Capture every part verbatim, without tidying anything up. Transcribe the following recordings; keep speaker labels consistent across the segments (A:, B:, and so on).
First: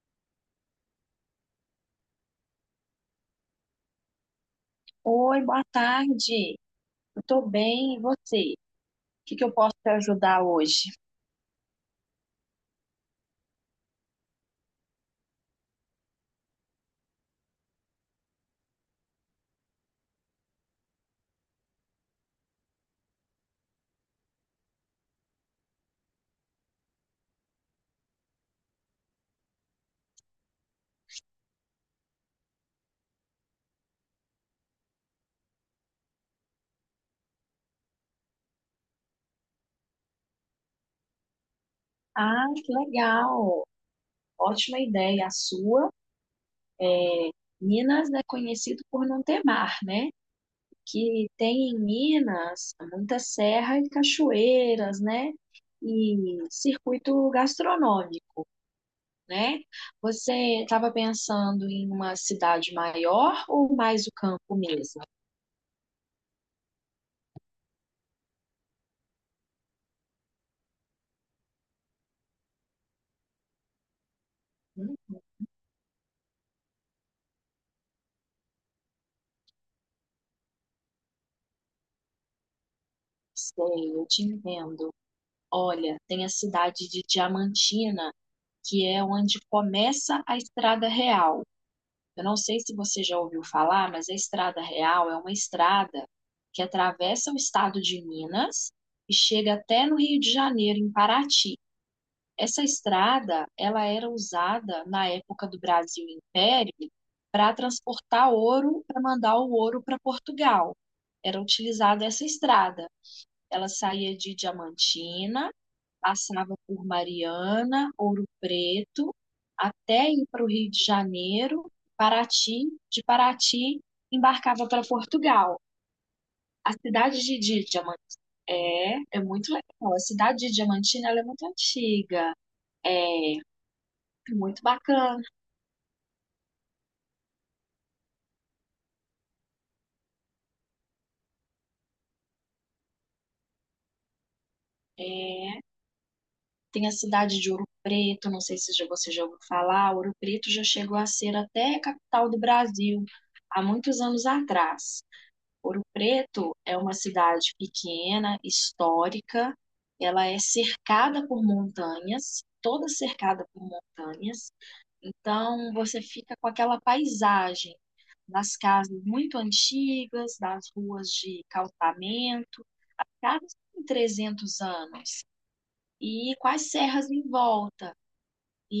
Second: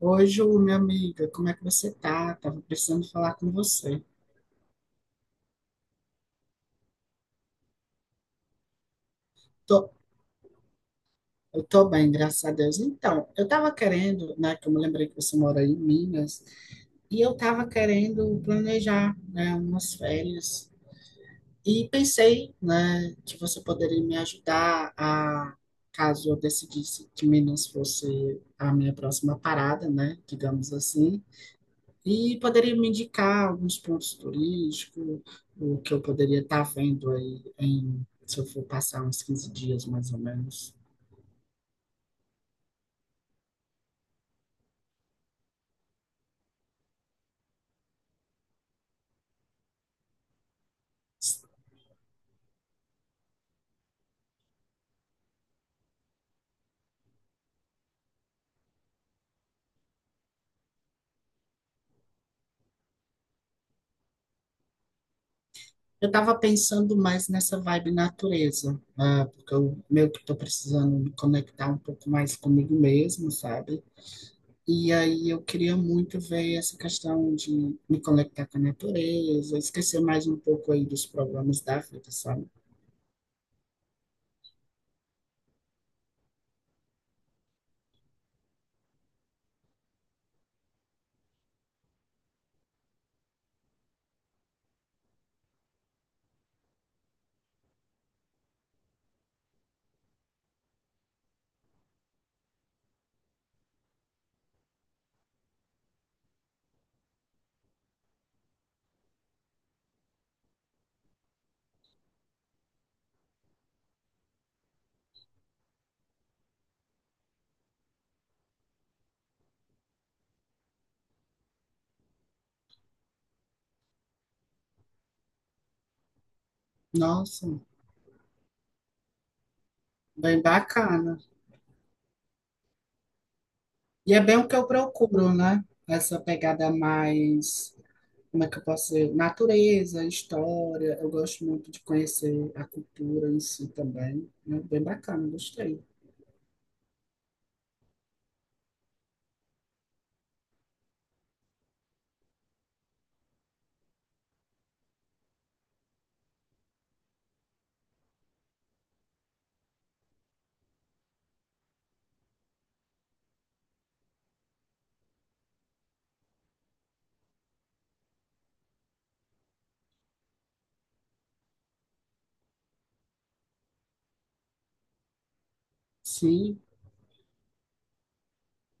A: Oi, Ju, minha amiga, como é que você tá? Tava precisando falar com você.
B: Oi, boa tarde. Eu tô bem, e você? O que que eu posso te
A: Tô,
B: ajudar hoje?
A: eu tô bem, graças a Deus. Então, eu tava querendo, né, que eu me lembrei que você mora aí em Minas, e eu tava querendo planejar, né, umas férias. E pensei, né, que você poderia me ajudar a, caso eu decidisse que Minas fosse a minha próxima parada, né, digamos assim. E poderia me indicar alguns pontos turísticos, o que eu poderia estar vendo aí em, se eu for passar uns quinze dias mais ou menos.
B: Ah, que legal. Ótima ideia a sua. Minas é conhecido por não ter mar, né? Que tem em Minas muita serra e cachoeiras, né? E circuito gastronômico, né? Você estava pensando em uma cidade maior ou mais o campo mesmo?
A: Eu estava pensando mais nessa vibe natureza, né? Porque eu meio que estou precisando me conectar um pouco mais comigo mesmo, sabe? E
B: Hum,
A: aí eu queria muito ver essa questão de me conectar com a natureza, esquecer mais um pouco aí dos problemas da vida, sabe?
B: Sei, eu te entendo. Olha, tem a cidade de Diamantina, que é onde começa a Estrada Real. Eu não sei se você já ouviu falar, mas a Estrada Real é uma estrada que atravessa o estado de Minas e chega até no Rio de Janeiro, em Paraty. Essa estrada, ela era usada na época do Brasil Império para transportar ouro, para mandar o ouro para Portugal. Era utilizada essa estrada. Ela saía de Diamantina, passava por Mariana, Ouro Preto, até ir para o Rio de Janeiro, Paraty, de Paraty embarcava para Portugal. A cidade de
A: Nossa,
B: Diamantina é, é muito legal. A cidade
A: bem
B: de Diamantina
A: bacana.
B: ela é muito antiga, é
A: E é bem o que
B: muito
A: eu
B: bacana.
A: procuro, né? Essa pegada mais, como é que eu posso dizer? Natureza, história. Eu gosto muito de conhecer a cultura em si também, né? Bem bacana,
B: É,
A: gostei.
B: tem a cidade de Ouro Preto, não sei se já- você já ouviu falar. Ouro Preto já chegou a ser até a capital do Brasil há muitos anos atrás. Ouro Preto é uma cidade pequena, histórica, ela é cercada por montanhas, toda cercada por montanhas, então você fica com aquela paisagem das casas muito antigas, das ruas de calçamento, casas com trezentos anos, e com
A: Sim,
B: as serras em volta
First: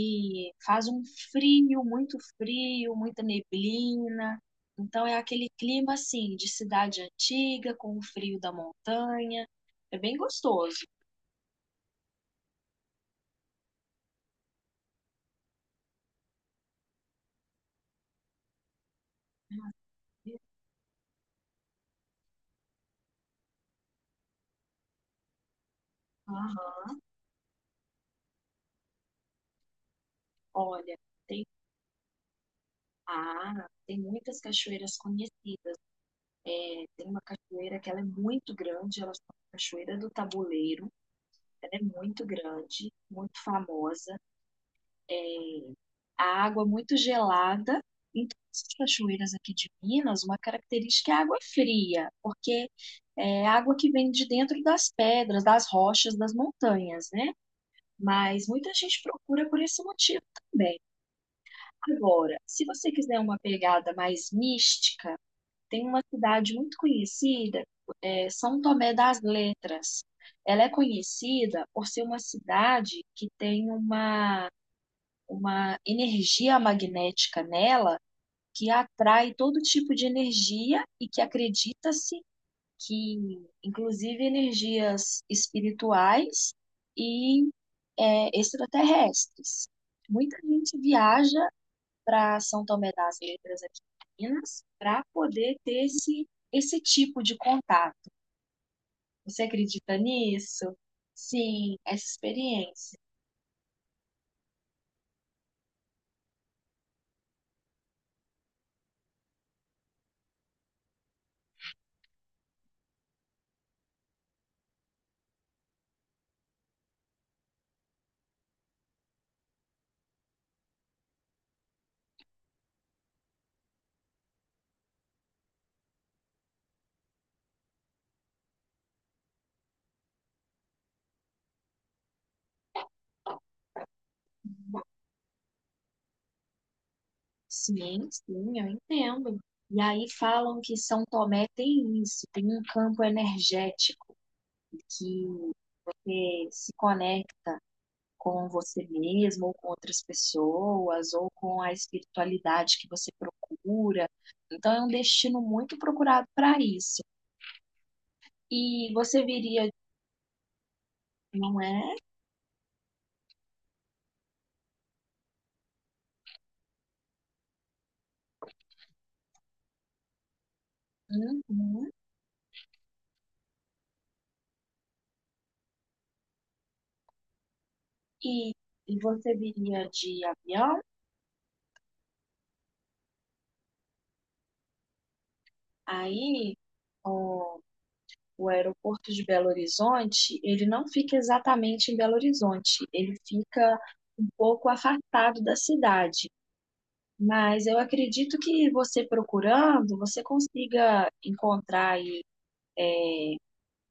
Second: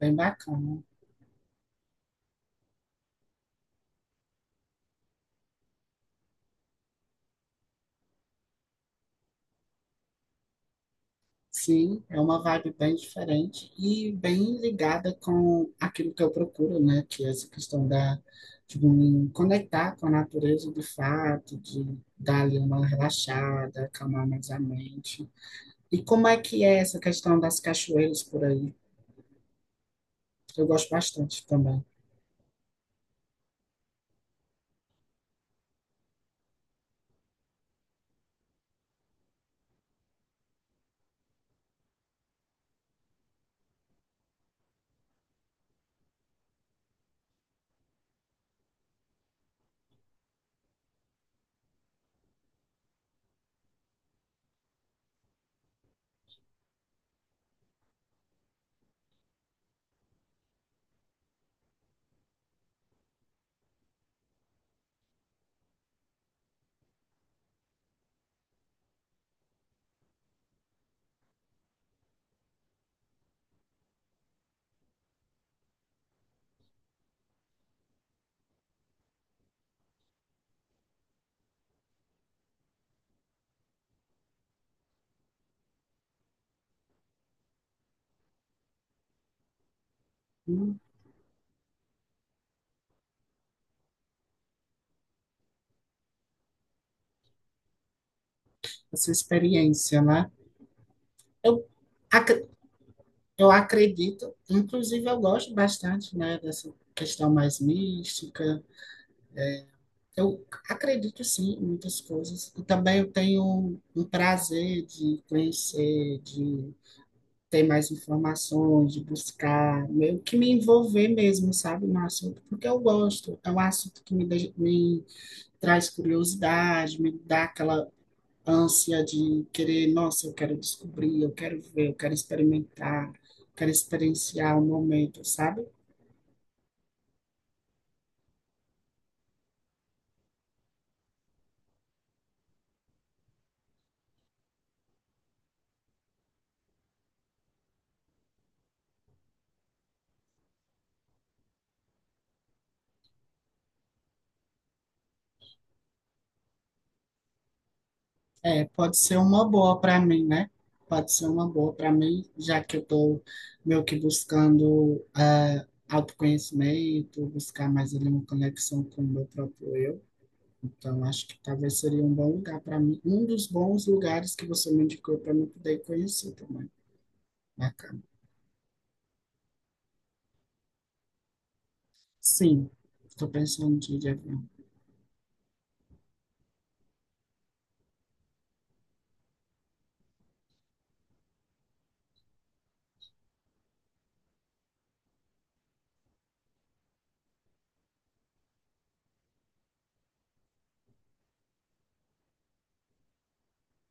A: bem bacana.
B: faz um frio, muito frio, muita neblina. Então é aquele clima assim de cidade antiga com o frio da montanha. É bem gostoso.
A: Sim, é uma vibe bem diferente e bem ligada com aquilo que eu procuro, né? Que é essa questão da, de me conectar com a natureza de fato, de dar ali uma relaxada, acalmar mais a mente. E como é que é essa
B: Aham.
A: questão das cachoeiras por aí? Eu gosto
B: Olha,
A: bastante
B: tem
A: também.
B: ah, tem muitas cachoeiras conhecidas. Tem uma cachoeira que ela é muito grande, ela chama Cachoeira do Tabuleiro. Ela é muito grande, muito famosa. É, a água muito gelada. Em todas as cachoeiras aqui de Minas, uma característica é a água fria, porque é água que vem de dentro das pedras, das rochas, das montanhas, né? Mas muita gente procura por esse motivo também. Agora, se você quiser uma pegada mais mística, tem uma cidade muito conhecida, é São Tomé das Letras. Ela é conhecida por ser uma cidade que tem uma, uma energia magnética nela que atrai todo tipo de energia e que acredita-se que, inclusive, energias espirituais e é, extraterrestres. Muita gente
A: Hum,
B: viaja para São Tomé das Letras aqui em Minas para poder ter esse, esse tipo de contato.
A: essa
B: Você acredita
A: experiência, né?
B: nisso?
A: Eu,
B: Sim, essa
A: ac-
B: experiência.
A: eu acredito, inclusive eu gosto bastante, né, dessa questão mais mística. Eu acredito sim em muitas coisas. E também eu tenho um prazer de conhecer, de ter mais informações, de buscar, meio que me envolver mesmo, sabe, no assunto, porque eu gosto. É um assunto que me, deixa- me traz curiosidade, me dá aquela ânsia de querer, nossa, eu quero descobrir, eu quero ver, eu quero experimentar, quero experienciar o momento, sabe?
B: Sim, sim, eu entendo. E aí falam que São Tomé tem isso, tem um campo energético que você se conecta com você mesmo, ou com outras pessoas, ou com a espiritualidade que você procura. Então, é um destino muito procurado para isso.
A: É,
B: E
A: pode ser
B: você
A: uma
B: viria,
A: boa para mim, né? Pode ser uma
B: não
A: boa para
B: é?
A: mim, já que eu estou meio que buscando ah, autoconhecimento, buscar mais ali uma conexão com o meu próprio eu. Então, acho que talvez
B: Uhum.
A: seria um bom lugar para mim, um dos bons lugares que você me indicou para mim poder conhecer também. Bacana.
B: E, e você viria de avião,
A: Sim, estou pensando de ir de avião.
B: aí o, o aeroporto de Belo Horizonte, ele não fica exatamente em Belo Horizonte, ele fica um pouco afastado da cidade. Mas eu acredito que você procurando, você consiga encontrar aí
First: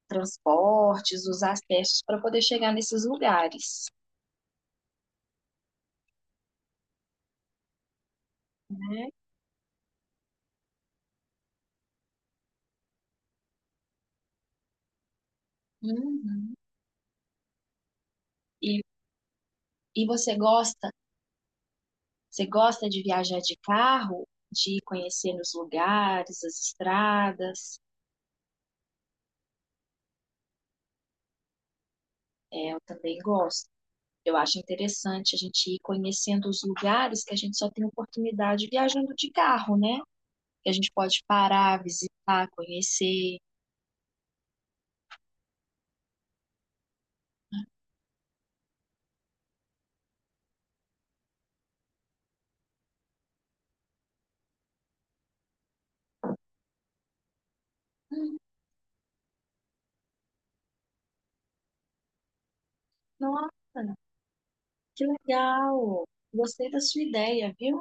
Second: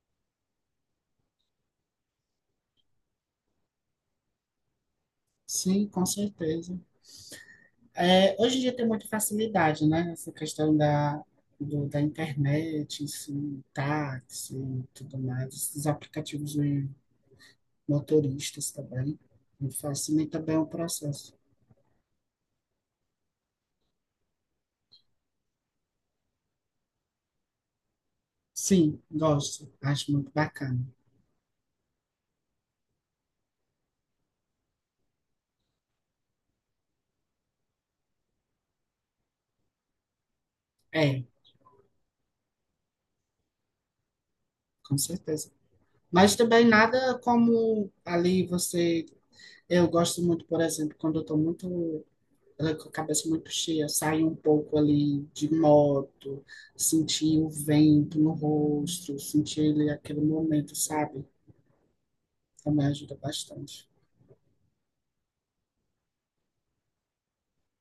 B: transportes, os acessos para poder chegar nesses lugares.
A: Sim, com certeza. É, hoje em dia tem muita facilidade, né? Essa questão da, do- da internet, assim, táxi e tudo mais, esses aplicativos
B: Uhum.
A: de motoristas
B: E,
A: também, me
B: e você
A: facilita bem o
B: gosta,
A: processo.
B: você gosta de viajar de carro, de conhecer os lugares, as estradas?
A: Sim, gosto, acho muito bacana.
B: É, eu também gosto. Eu acho interessante a gente ir conhecendo os lugares que a gente só tem oportunidade viajando de carro, né? Que a gente
A: É,
B: pode parar, visitar, conhecer.
A: com certeza. Mas também nada como ali você. Eu gosto muito, por exemplo, quando eu estou muito ela com a cabeça muito cheia, sair um pouco ali de moto, sentir o vento no
B: Hum,
A: rosto, sentir ele aquele momento, sabe? Também ajuda
B: Nossa.
A: bastante.
B: Que legal! Gostei da sua ideia, viu?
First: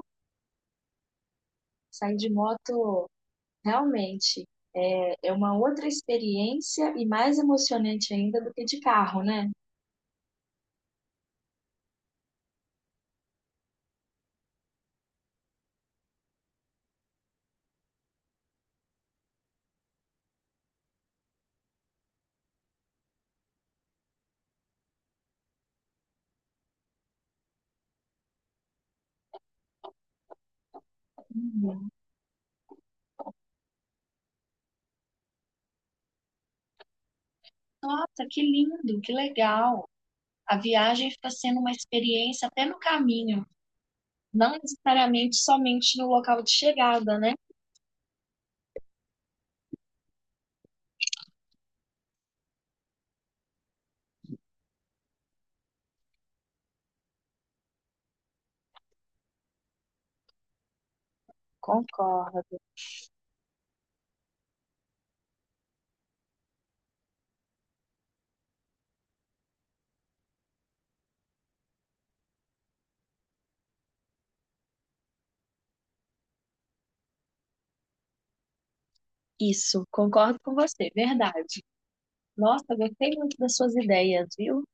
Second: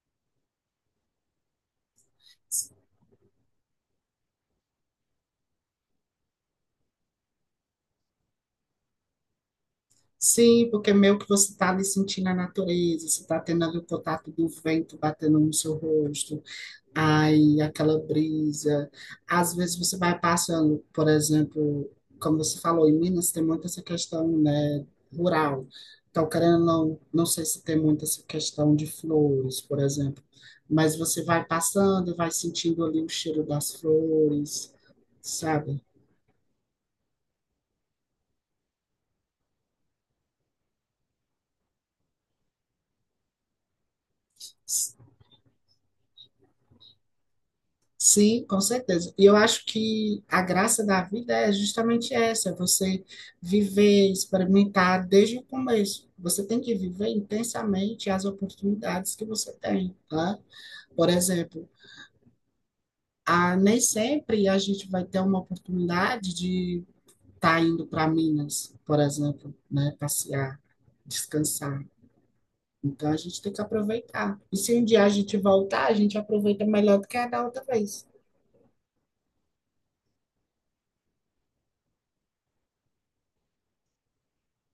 B: Sair de moto realmente é, é uma outra experiência e mais emocionante ainda do que de carro, né?
A: Sim, porque meio que você está ali sentindo a natureza, você está tendo ali o contato do vento batendo no seu rosto, ai, aquela brisa. Às vezes você vai passando, por exemplo, como você falou, em Minas tem muito essa questão, né, rural. Então, querendo ou não, não sei se tem muito essa questão de flores, por exemplo. Mas você vai
B: Uhum.
A: passando, e vai sentindo ali o cheiro das flores, sabe?
B: Nossa, que lindo, que legal! A viagem fica sendo uma experiência até no caminho, não necessariamente somente no local de chegada, né?
A: Sim, com certeza. E eu acho que a graça da vida é justamente essa, é você viver, experimentar desde o começo. Você tem que viver intensamente as oportunidades que você tem, tá? Por exemplo,
B: Concordo.
A: a, nem sempre a gente vai ter uma oportunidade de estar indo para Minas, por exemplo, né? Passear, descansar. Então a gente tem que aproveitar. E se um dia a gente voltar, a gente aproveita melhor do que a da outra vez.
B: Isso, concordo com você, verdade. Nossa, gostei muito das suas ideias, viu?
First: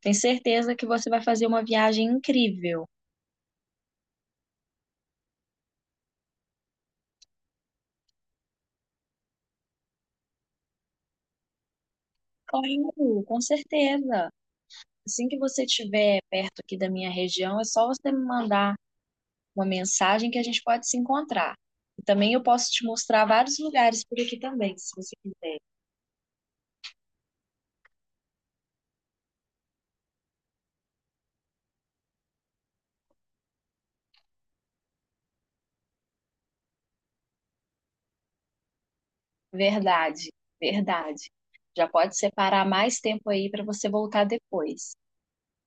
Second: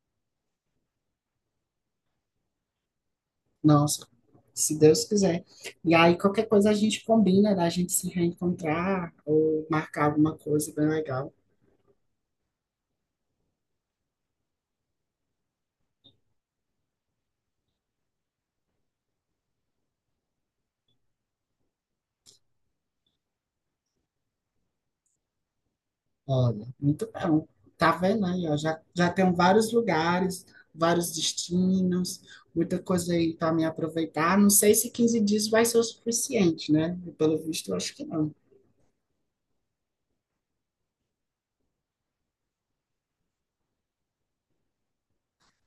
B: Tenho certeza que você vai fazer uma viagem incrível.
A: Nossa, se Deus quiser. E aí, qualquer coisa a gente combina da gente se reencontrar ou marcar alguma coisa bem legal.
B: Claro, com certeza. Assim que você estiver perto aqui da minha região, é só você me mandar uma mensagem que a gente pode se encontrar. E também eu posso te mostrar vários lugares por aqui também, se você quiser.
A: Olha, muito bom. Tá vendo aí, ó? Já, já tem vários lugares, vários destinos, muita coisa aí para me aproveitar. Não sei se quinze dias vai ser o suficiente, né? Pelo visto, eu acho que não.
B: Verdade, verdade. Já pode separar mais tempo aí para você voltar depois.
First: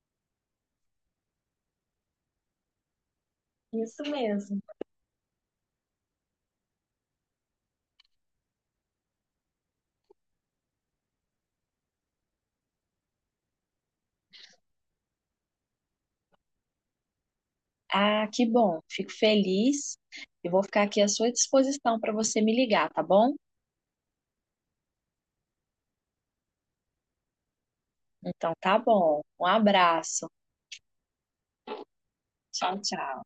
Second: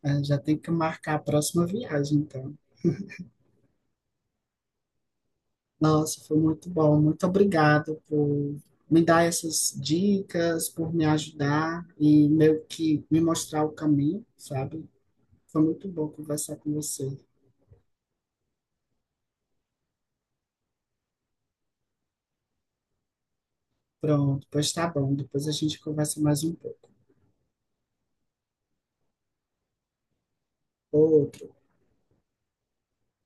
A: É, já tem que marcar a próxima viagem, então.
B: Isso mesmo.
A: Nossa, foi muito bom. Muito obrigado por me dar essas dicas, por me ajudar e meio que me mostrar o caminho, sabe? Foi muito bom conversar com você.
B: Ah, que bom. Fico feliz. Eu vou ficar aqui à sua disposição para você me ligar, tá bom?
A: Pronto, pois tá bom. Depois a gente conversa mais um pouco.
B: Então tá bom. Um abraço.
A: Outro.
B: Tchau, tchau.